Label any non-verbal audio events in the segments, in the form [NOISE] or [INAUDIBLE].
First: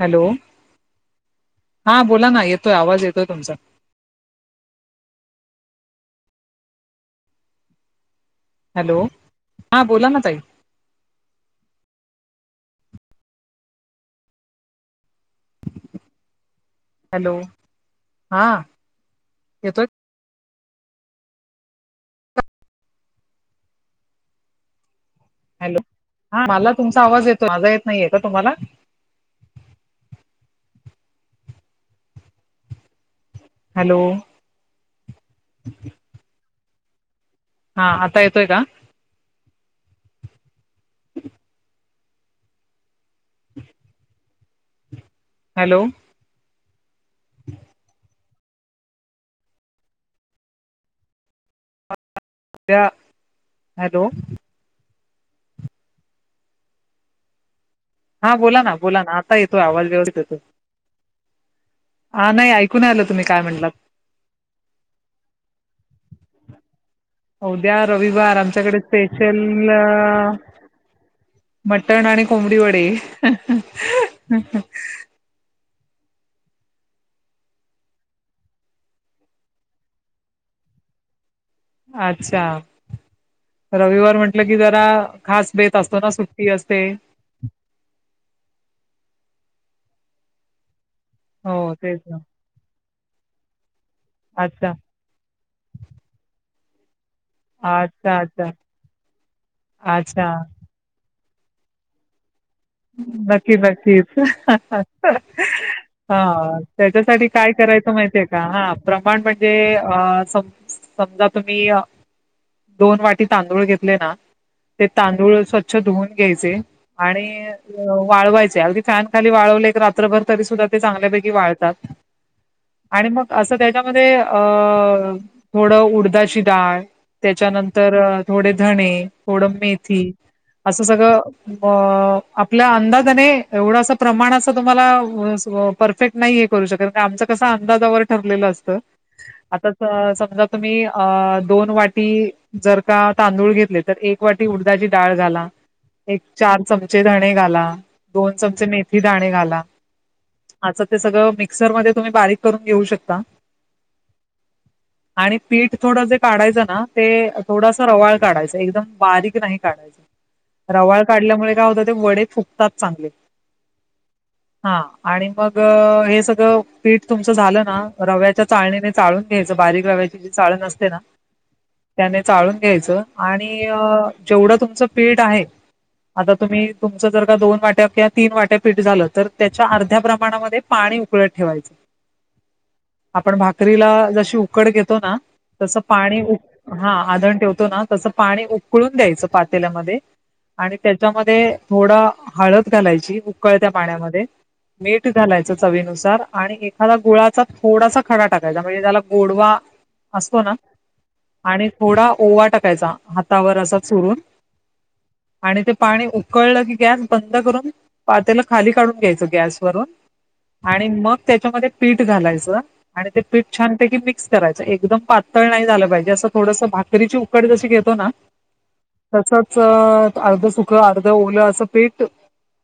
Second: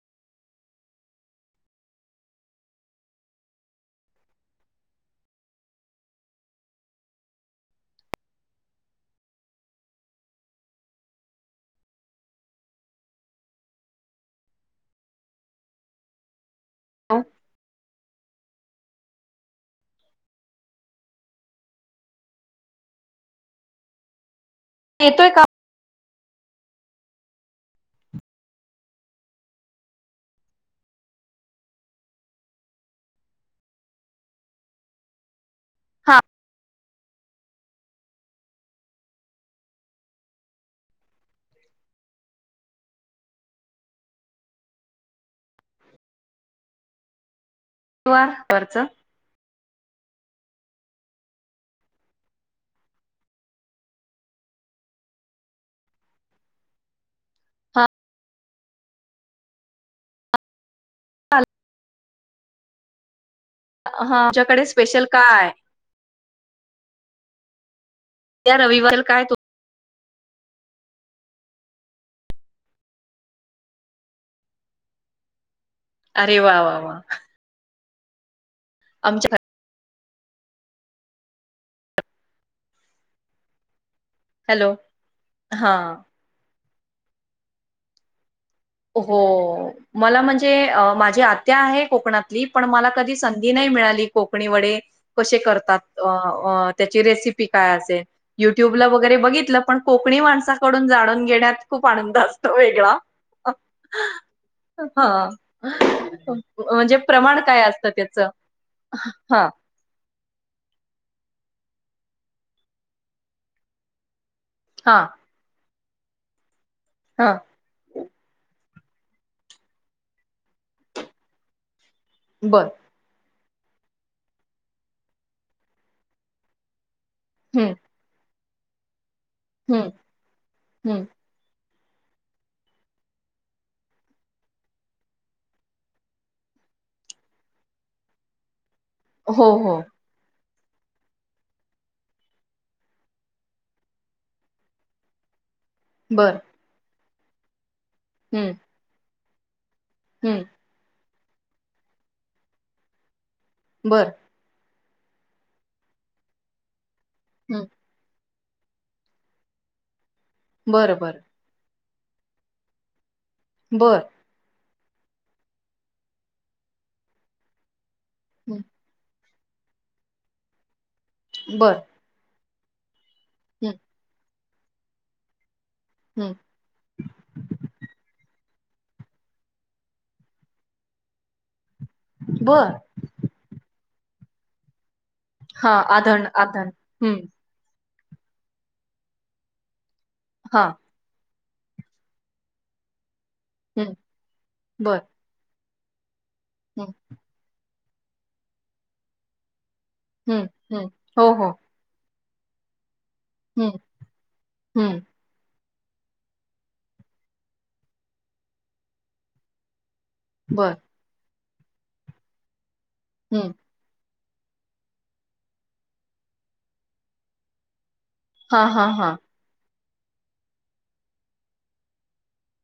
Hello हा बोला ना. येतोय आवाज येतोय तुमचा. हॅलो हा बोला ना ताई. हॅलो हा येतोय. येतोय का? हॅलो हा मला तुमचा आवाज येतोय. माझा येत नाहीये का तुम्हाला. हॅलो हा हा आता येतोय का? हॅलो [UNINTELLIGIBLE] हॅलो हा बोला ना बोला ना आता येतोय. आवाज व्यवस्थित येतोय. [UNINTELLIGIBLE] हा नाही ऐकू नाही आल तुम्ही काय म्हणलात. हा तुझ्याकडे स्पेशल काय आहे. हो द्या रविवार त्या आमच्याकडे रविवार काय तो स्पेशल ह मटण आणि कोंबडी वडे. अरे वा वा वा आमच्या अच्छा रविवार म्हटल की हॅलो जरा खास हा बेत असो सुटी अस पे हो मला म्हणजे माझ आत्या हो आहे तेच ना कोकणातली पण मला कधी संधी नाही मिळाली कोकणी अच्छा वडे कशी करतात. अ अ ती रेसिपी काय असेल. अच्छा अच्छा युट्युबला वगैरे बघितलं, पण कोकणी अच्छा. माणसाकडून जाणून घेण्यात खूप आनंद असतो. तो वेगळा नक्कीच नक्कीच हा हा म्हणजे त्याच्यासाठी प्रमाण काय असतं करायचं त्याच माहितीय का? हा प्रमाण हा म्हणजे सम समजा तुम्ही दोन वाटी तांदूळ घेतले ना ते हा तांदूळ स्वछ स्वच्छ धुऊन घ्यायचे. हा आणि वाळवायचे. अगदी फॅन खाली वाळवले एक रात्रभर तरी सुद्धा ते चांगल्यापैकी वाळतात. बर आणि मग असं त्याच्यामध्ये अ थोडं उडदाची डाळ हं, त्याच्यानंतर. थोडे धणे थोड हं, मेथी असं हं. सगळ. ब [UNINTELLIGIBLE] आपल्या अंदाजाने एवढं अस प्रमाण असं [UNINTELLIGIBLE] तुम्हाला परफेक्ट नाहीय करू शकत आमचं कस अंदाजावर ठरलेलं असत. हो, आता हो. स समजा तुम्ही अ दोन वाटी जर का तांदूळ घेतले तर एक वाटी उडची डाळ झाला. एक बरं. चार चम चे धणे घाला. दोन हं, चमचे मेथी [UNINTELLIGIBLE] जाणे घाला. हं. हाच ते सगळं. मिक्सर मध्ये तुम्ही बारीक करून घेऊ शकता. बरं. आणि पीठ थोडं जे काढायचं ना, ते हं. थोडासा रवाळ काढायच. एकदम बारीक नाही काढायची. बरं, रवाळ बरं. काढल्यामुळे काय होत ते वडे फुगतात चांगले. बरं. हा आणि मग हे सगळं पीठ तुमचं झालं ना, रव्याच्या हं. चाळणीने चाळून घ्यायचं बारीक रव्याची जी चाळण अससते ना, बरं. त्याने चाळून. यचं आणि हं, अ जेवढं तुमचं पेठ आहे. हं. आता तुम्ही. च जर का दोन वाट्या किंवा तीन वाट्या पीठ झालं तर त्याच्या अर्ध्या प्रमाणामध्ये पाणी उकळत ठेवायचं. बरं. आपण भाकरीला जशी उकड घेतो ना, तस हां, पाणी आधार उक आधार. हा हं. आदण ठेवतो ना, तसं पाणी उकळून द्यायचं पातेल्यामध्ये. हां. आणि त्याच्यामध्ये. थोडा हळद घालायची उकळत्या हं. पाण्यामध्ये बरं. मीठ झालायचं चवीनुसार आणि हं, एखादा गुळाचा थोडासा खडा टाकायचा म्हणजे त्याला गोडवा असतो हं, ना हं. हो, हो. आणि थोडा ओवा टाकायचा हातावर हं, असा चरून हं. आणि ते पाणी कळलं की गॅस बंद करून पातेला खाली काढून घ्यायच गॅस वरून बरं. आणि मग त्याच्यामध्ये पीठ घालायचं आणि ते पीठ हं. छानपैकी मिक्स करायच एकदम पातळ नाही झालं पाहिजे असं थोडस भाकरीची उकड जशी घेतो ना हां, हां, हां. तसच ता सुख आ ओलं असं पेट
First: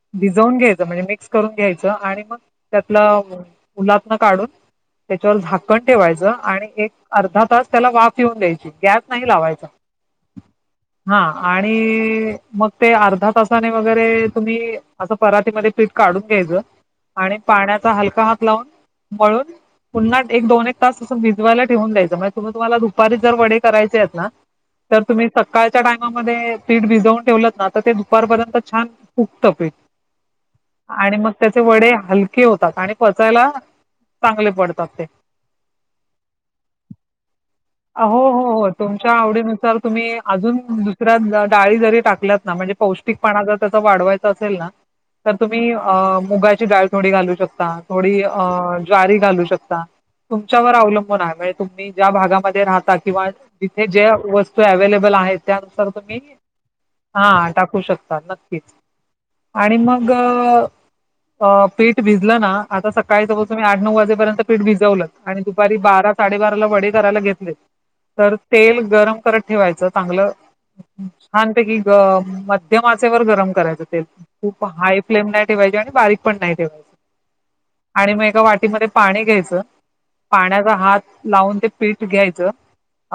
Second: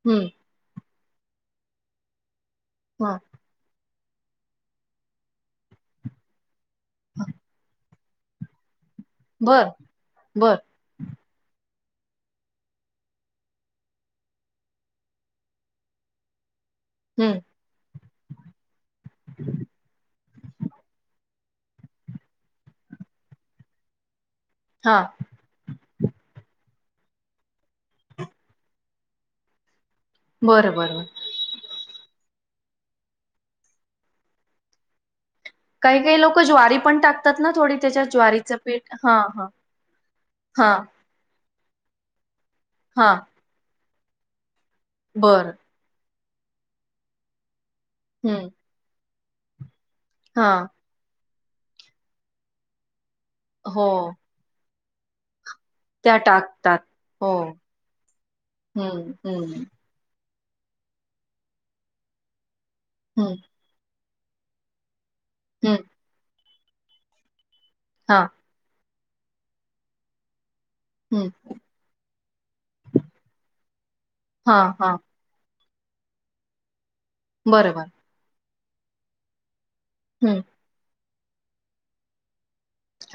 हं. भिजवून घ्यायचं म्हणजे मी करून घ्यायचं आणि मग त्यातला हां. उ काढून त्याच्यावर झाकण ठेवायच आणि एक अर्धा तास त्याला वाफ ऊन दयची गॅस नाही लावाच बरं, बरं. हा आणि मग ते अर्धा ससाने वगैरे तुम्ही असं पररााती म पीठ काढून घ्यायचं आणि हं. पाण्याचा हलका हात लावून मळून पुन्हा एक दोन एक तासून भिजवायला ठेवून द्यायचं म्हजे तुम्ही तुम्हाला दुपारीत जर वडे करायचे आहेत ना तर हां. तुम्ही सकाळच्या टायमामध्ये सीठ भिजवून ठेवत नाता ते उपारपर्यंत छान उक्त पीठ बरं, बरं, बरं. आणि मग त्याचे वडे हलक होतात आणि पचायला चांगले पडतात ते काही काही लोक ज्वारी पण टाक हो हो हो तुमच्या हां. आवडीनुसार तुम्ही अजून हां, दुसऱ्यात जा डाळी जरी टाकल्या म्हणजे हां. पौष्टिकपणा ज वाढवायचं असेल ना तर बरं. तुम्ही अ मुगाची डाळथोडी घालू शकतात थोडी अ हं. जारी घालू शकता हां. तुमच्यावर अवलंबून आहे माहि तुम्ही ज्या भागामध्ये रहातात किंवा हो, तिथे ज्या वस्तू व अवेलेबल आहेत त्यानुसार त्या तुम्ही टाकतात. हा हो. टाकू शकता नक्कीच हं, हं, आणि मग अ. अ. पीठ भिजलं ना आता सकाळी हं, दररोज तुम्ही आठ नऊ वाजे परंतु पिठ भिजलत आणि दुपारी हं, बारा साडेबारा वडी करायला घेत बर हां, तर तेल गरम करत ठेवायचं चांगलं हं, छानपैकी मध्यम आचे वर गरम करायचं तेल खूप हां, हां. हाय फ्लेम नाय ठेवायचं आणि बारीक पण नाही ठेवायचं बरोबर. आणि मग एका वा टी मध्ये पाणी घ्यायचं हं, पाण्याचा हात लावून ते पीठ घ्यायचं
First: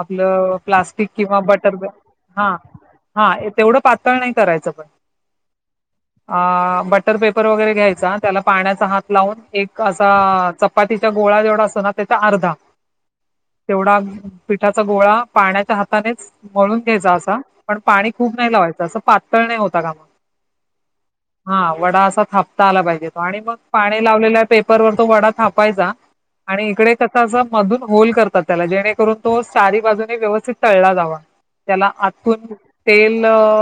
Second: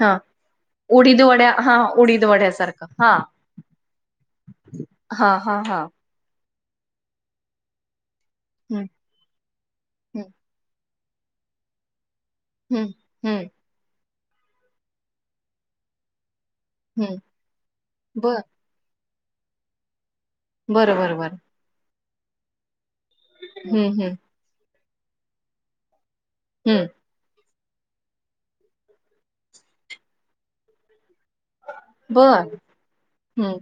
हां. प्लास्टिक उडीद किंवा वड्या बटर हां, ग. उडीद हा वड्यासारखं. हां, हा तेवढं पातळ नाही करायचं पण हां, हां, हां. आ.. बटर पेपर वगैरे घ्यायचा त्याला पाण्याचा हं, हात लावून एक असा हं, च पातीचा गोळा जेवढा असतो ना त्याचा अर्धा हं, हं, एवढा पिठाचा गोळा पाण्याच्या हातानेच मळून घ्यायचा हं. असा पण पाणी खूप बरं. नाही लावायचं असं पातळ तर नाही होता कामा बरं, बरं, बरं. हा वडा असा थापता आला पाहिजे आणि मग हं, पाणी हं, लावलेलं पे पर वर तो वडा थापायचा आणि हं. इकडे कसं असं मधून होल करतात त्याला जेणेकरून तो सारी बाजूने व्यवस्थित तळला जावा त्याला आतून बरं. तेल.. [INAUDIBLE] हं,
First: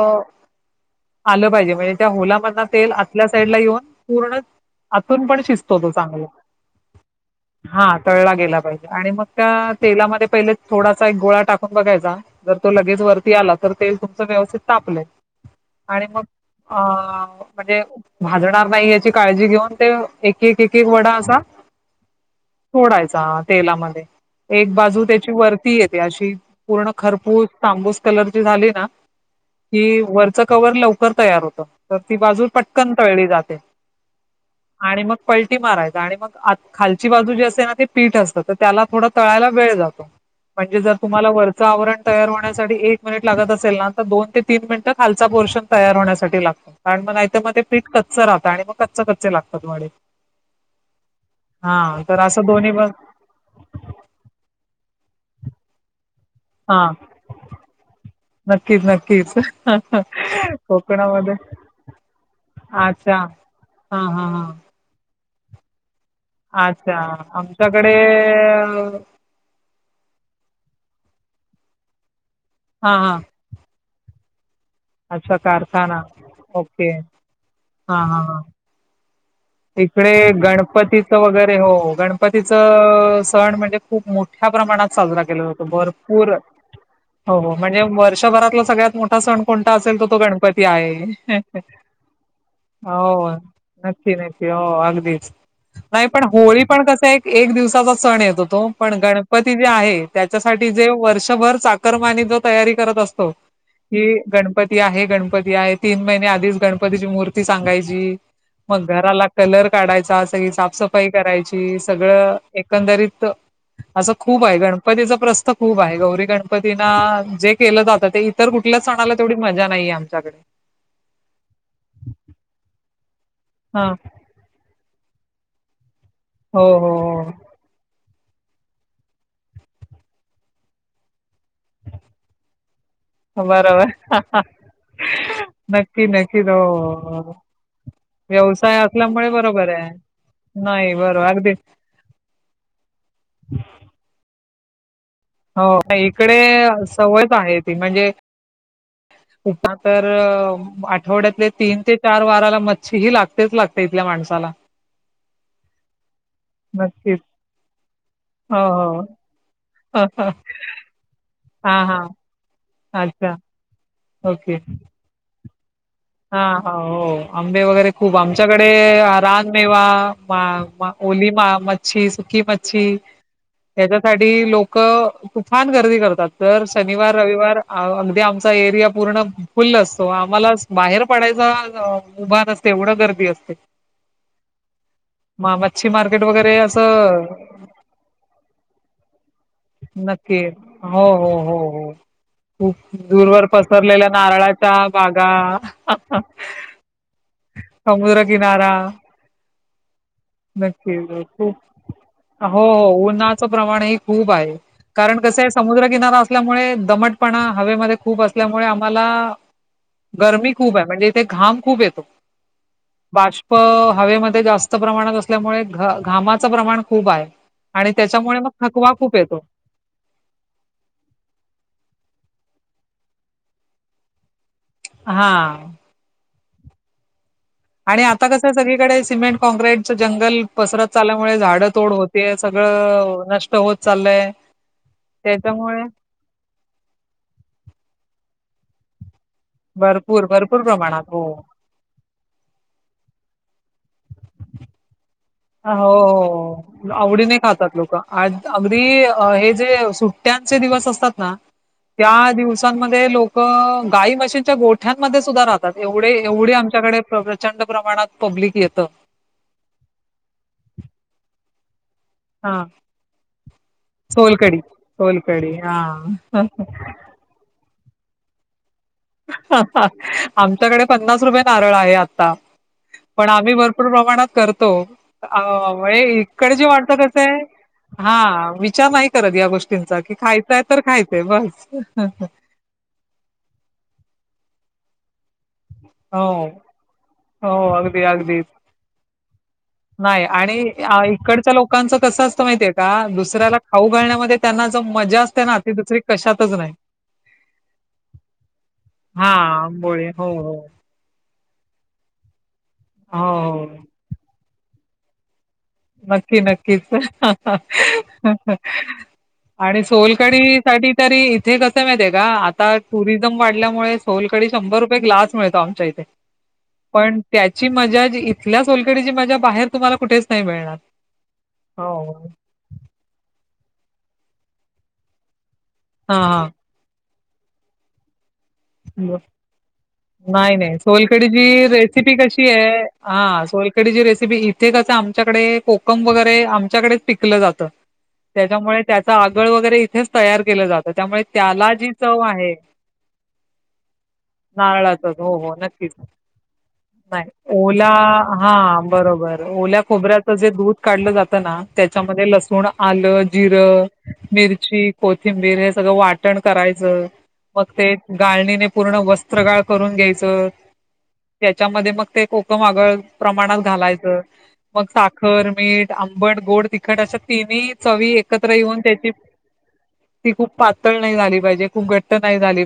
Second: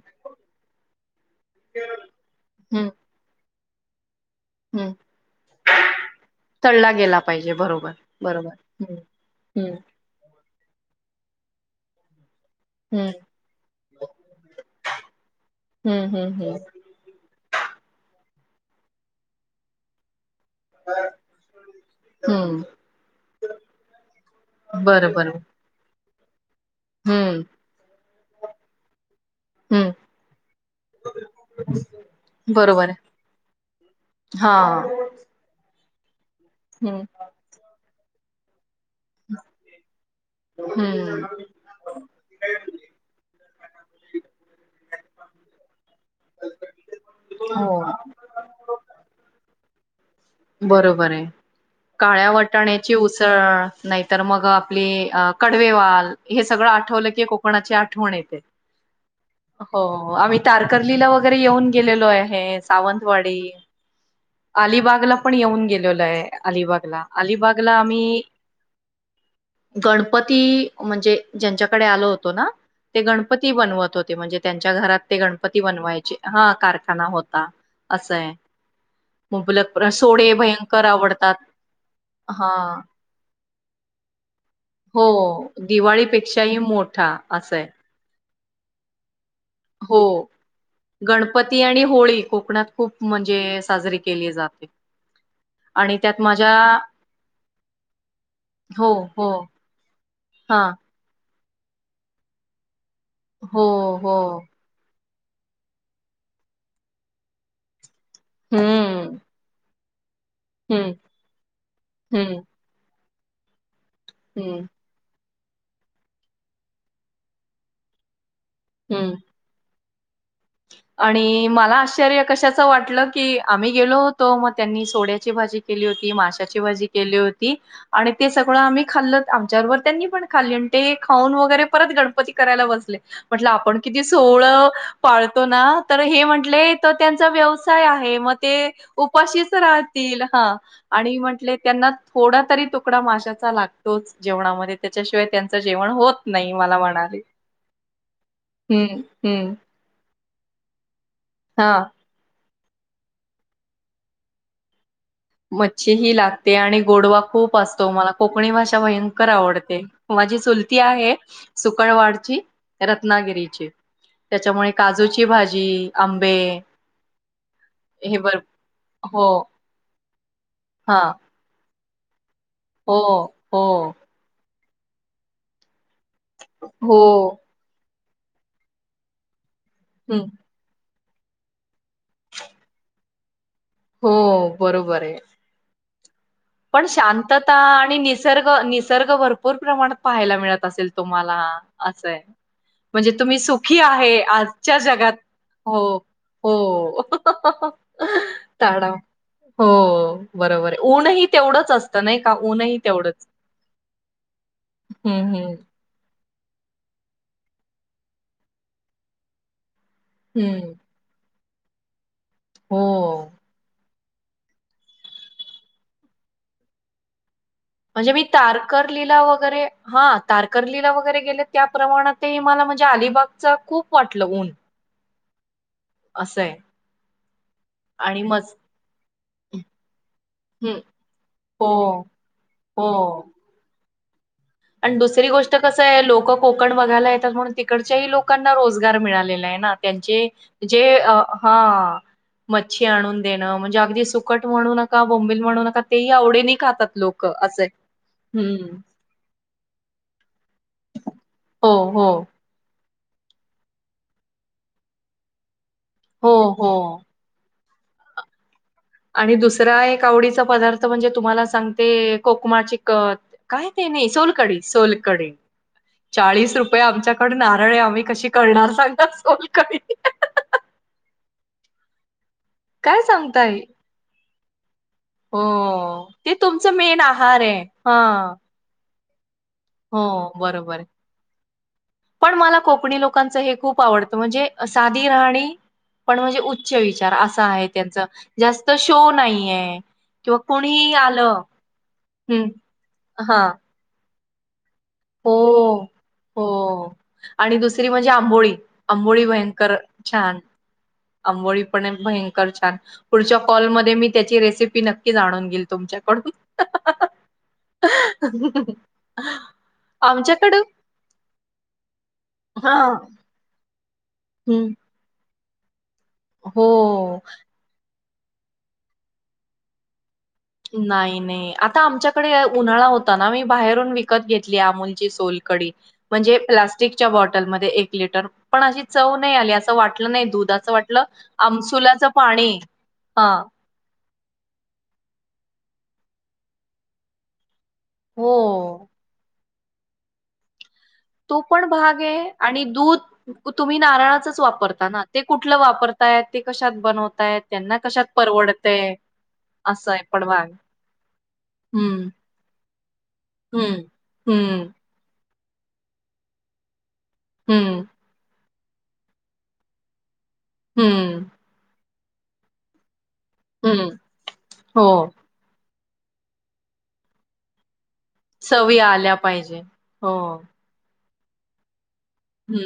आलं पाहिजे म्हणजे त्या होलामधना हं, तेल आतल्या साईडला येऊन पूर्ण हं. आतून पण शिजतो तो चांगला तळला गेला पाहिजे. हा बरोबर, तळला बरोबर. गेला पाहिजे हं, आणि मग हं, त्या मग ते पहिले थोडासा एक गोळा टाकून बघायचा जर तो लगेच हं, वरती आला तर तेल तुमच व्यवस्थित तापले आणि हं, मग हं, हं. अ म्हणजे भाजणार नाही याची काळजी घेऊन ते एक -एक- एक- एक वडा असा हं. सोडायचा तेलामध्ये एक बाजू बरं, त्याची बरं. वरती य ती अशी पूर्ण हं, खरपूस तांबूस कलरची झाली ना हं. कि वरच कवर लवकर तयार होत तर ती बाजू बरोबर पटकन आहे. तळली जाते आणि हां. मग पलटी मारायची गाडी बघ आत हं, खालची बाजू जी असते ना ती पीठ असत तर त्याला थोड तळायला वेळ जातो म्हणजे जर तुम्हाला हं. वरच आवरण तयार हो कधी एक मिनिट लागत असेल ना दोन ते तीन मिनिट खालचा पोर्शन तयार होण्यासाठी लागतो कारण मग नाही तर म ते पीठ हो. कच्च राहत आणि म कच्च कच्चे लागतात वडे बरोबर आहे हा तर काळ्या असं दोन्ही बघ वाटाण्याची उसळ नाहीतर मग अ आपली कडवेवाल हे सगळं हा आठवलं की कोकणाची आठवण येते नक्कीच नक्कीच हो आम्ही तारकर्लीला कोकणामध्ये वगैरे येऊन गेलेलो आहे अच्छा सावंतवाडी, हा हा अलिबागला पण येऊन गेलेलो हा अच्छा अलिबागला- अलिबागला आमच्याकडे आम्ही अ, गणपत ती म्हणजे ज्यांच्याकडे आलो होत तो ना हा ते हा गणपती बनवत होते म्हणजे त्यांच्या घरात ते अच्छा गणपती कारखाना बनवायचे हा ओके कारखाना होता हा असंय मुबलक प्रश्न गणपतीच वगैरे हो गणपतीच हा. सण म्हणजे खूप मोठ्या प्रमाणात हो साजरा केला जातो भरपूर दिवाळीपेक्षाही मोठा हो हो असंय. म्हणजे वर्ष वर्ष भरातला सगळयात मोठा आता सण कोणता असेल हो. तर तो गणपती आहे गणपती आणि होळी कोकणात खूप हो म्हणजे साजरी नक्की केली जाते. अगदीच आणि नाही त्यात पण माझ्या होळी पण कस एक दिवसाचा सण येत हो तो पण गणपती जे आहे त्याच्यासाठी हां. जे व सवर चाकरमाने जो तयारी करत असतो हो, ही हो. गणपती आहे गणप गणपती आहे तीन महिने आधीच गणपतीची मूर्ती सांगायची मग हं. घराला कलर काढायचा अस हं, साफसफाई करायची सगळं हं, एकंदरीत तर असं खूप आहे हं, गणपतीचा प्रशन खूप आहे गौरी गणपतीना जे केलं जातं ते तर कुठल्याच हं. सणाला तेवढी मजा नाही आम त्याच्याकडे आणि मला आश्चर्य कशाचं वाटलं की आम्ही हा गेलो होतो मग त्यांनीच सोड्याची भाजी केली होती ती माशाची हो भाजी हो केली होती आणि ते सगळं आम्ही खाल्ल आमच्याबरोबर त्यांनी पण खाल्ल आणि ते खाऊन व त परत गणपती करायला बसले हो म्हटल आपण बरोबर किती सोळ पाळतो ना तर नक्की हे नक्की हो म्हटले तर त्यांचा हो. व्यवसाय आहे मग ते व्यवसाय असल्यामुळे उपाशीच बरोबर आहे राहतील हा नाही आणि बरोबर अगदी म्हटले त्यांना थोडा तरी तुकडा माशाचा लागतोच जेवणामध्ये त्याशिवाय त्यांच हो जेवण होत इकडे नाही मला म्हणाले सवयच आहे ती म्हणजे हम् हम् उपमा तर आठवड्यातले तीन ते चार वाराला छ ही लागतेच लागते इथल्या माणसाला मच्छी ही लागते आणि नक्कीच गोडवा खूप असतो मला कोकणी हो भाषा भयंकर आवडते हो माझी चूलती आहे हा हा सुकणवाडची अच्छा रत्नागिरीचे त्याच्यामुळे काजूची भाजी आंबे हा् हा् हो आंबे वगैरे खूप हे बर आमच्याकडे हो रानमेवा म म हा ओली म म [UNINTELLIGIBLE] ही मच्छी हो हो हेच्यासाठी लोक तूफान गर गर्दी करतात दर हो शनीवार रविवार आमचा एरिया पूर्ण फुल्ल असतो हं आम्हालाच बाहेर पडायचा उभा असते एवढं गर्दी असते ते हो बरोबर आहे [UNINTELLIGIBLE] पण असं शांतता आणि निसर्ग निसर्ग भरपूर भरपूर प्रमाणात पाहायला नक्की मिळत असेल हो हो तुम्हाला हो हो असंय खूप म्हणजे तुम्ही दूरवर सुखी पसरलेल्या आहे, नारळाच्या आजच्या जगात बागा हो हो हो समुद्रकिनारा हंहह हो बरोबर आहे नक्की ऊनही हो असतं नाही का? हो ऊनही तेवढंच. उन्हाच प्रमाण ह खूप आहे कारण हं, कस आहे हं. समुद्र किनारा अल्यामुळे दमटपणा हवेमध्ये खूप असल्यामुळे आम्हाला गरमी हं. खूप आहे म्हणजे इथे घाम खूप येतो हो. बाष्प हवेमध्ये जास्त प्रमाणात असतं असल्यामुळे घ घामाचं प्रमाण खूप आहे आणि म्हणजे मी त्याच्यामुळे मग थकवा खूप तारकरलीला येतो वगैरे हा तारकरलीला वगैरे गेले त्या प्रमाणात मला म्ह म्हणजे अलिबागचा खूप वाटलं ऊन हा असं आहे आणि आता कसं सगळीकडे सिमेंट कॉक्रीट जंगल हं. पसरत चाल्यामुळे झाडं हो, तोड होते, हो. सगळं नष्ट होत चाललंय आणि दुसरी गोष्ट कसं त्याच्यामुळे आहे, लोकं कोकण बघायला येतात म्हणून तिकडच्याही लोक लोकांना रोजगार मिळालेला आहे ना भरपूर, त्यांचे भरपूर प्रमाणात हो. ह मच्छी आणुन म्हणजे अगदी सुकट म्हणून हो हो आवडी लोकं नाही असं आहे. खातात लोक अगदी हम्म. हे जे सु ट्यांचे दिवस असतात ना हो, हो. त्या दिवसांमध्ये काही लोक गाई मशीनच्या गोठ्यांमध्ये सुधा राहतात एवढे हो, एवढे आमच्याकडे हो. प्रचंड प्रमाणात पब्लिक येतो आणि दुसर एक आवडीचा पदार्थ म्हणजे तुम्हाला सांग ते कोकमा हां, च कत काय ते नाही सोलकडी सोलकढी, सोलकडी सोलकढी हां. चाळीस रुपये आमच्याकड नारळ आम्ही कशी करणार सोलकढी. आमच्याकडे पन्नास रुप कारळ आहे काय पण आम्ही सांगताय? भरपूर प्रमाणात कर तो हो. म्ह ते इकडे जे तुमचं वाटत मेन कसं आहे आहार हां. हा विचार नाही क्या गोीं हो, क खायचाय बरोबर तर आहे. खायचं बस पण मला कोकणी लोकांचं हे खूप आवडतं म्हणजे साधी राहणी पण म्हणजे हो उच्च विचार असा हो आहे अगदी त्यांचा. अगदी जास्त शो नाहीये नाही किंवा आणि कुणीही आलं इकडच्या लोकांच कस असत हं. माहितीय आहे का हां. दुसऱ्याला खाऊ घालण्यामध्ये त्या मजा असते ना हो, दुसरी कशातच नाही हो. आणि दुसरी म्हणजे आंबोळी. आंबोळी हा ब हो अंोळी पण एक भयंकर हो, पुढच्या कॉल म हो. म त्याची रेस नक्की जाणून घे नक्की नक्कीच आणि सोलकडी आमच्याकडे साठी तरी इथे कसं माहित आहे का आता हां, टुरिझम वाढल्यामुळे सोलकडी हं. शभर रुपये ग्स मुळेळतो आमच्या इथ ते पण हो. त्याची मजा इथल्या सोलकडीची माझ्या बाहेर तुम्हाला कुठे नाही नाही आता आमच्याकडे उन्हाळा होता ना मी बाहेरून विकत घेतली अमूलची सोलकडी हां, म्हणजे हां. प्लास्टिक च्या बॉटलमध्येध्ये एक लिटर पण अशी चव नाही आली. असं वाटलं दूध नाही असं नाही वाटलं सोलकडीची आमसुलाचं रेसिपी कशी पाणी. आहे हां, हा सोलकडीची रेसिपी इथे कस आमच्याकडे कोकम वगैरे आमच्याकडेच पिकलं जातं हो. त्याच्यामुळे त्याचा ग वगैरे इथेच तयार केलं जात तर त्यामुळे तो पण त्याला जी भाग चव आहे आणि दूध तुम्ही नारळाचंच वापरता ना नारळाच ते हो हो कुठलं नक्कीच वापरतायत ते कशात बनवतायत त्यांना ओला कशात हा परवडतंय बरोबर ओल्या असं आहे पण खोबऱ्याच जे भाग दूध काढलं जात ना हम्म त्याच्यामध्ये लसूण आलं हम्म जिरं हम्म मिरची कोथींबीर कोथिंबीर हे सगळं वाटण करायचं मग हम्म ते आळणीने पूर्ण वस्त्रगाळ करून घ्यायच हम्म त्याच्यामध्ये मग ते कोकम आगळ प्रमाणात हम्म घालायचं मग हो साखर मीठ आंबड गोड तिखट अशा तिन्ही चवी एकत्र सवयी येऊन त्याची आल्या पाहिजे हो ती खूप पातळ नाही झाली पाहिजे खूप घट्ट नाही हम्म झाली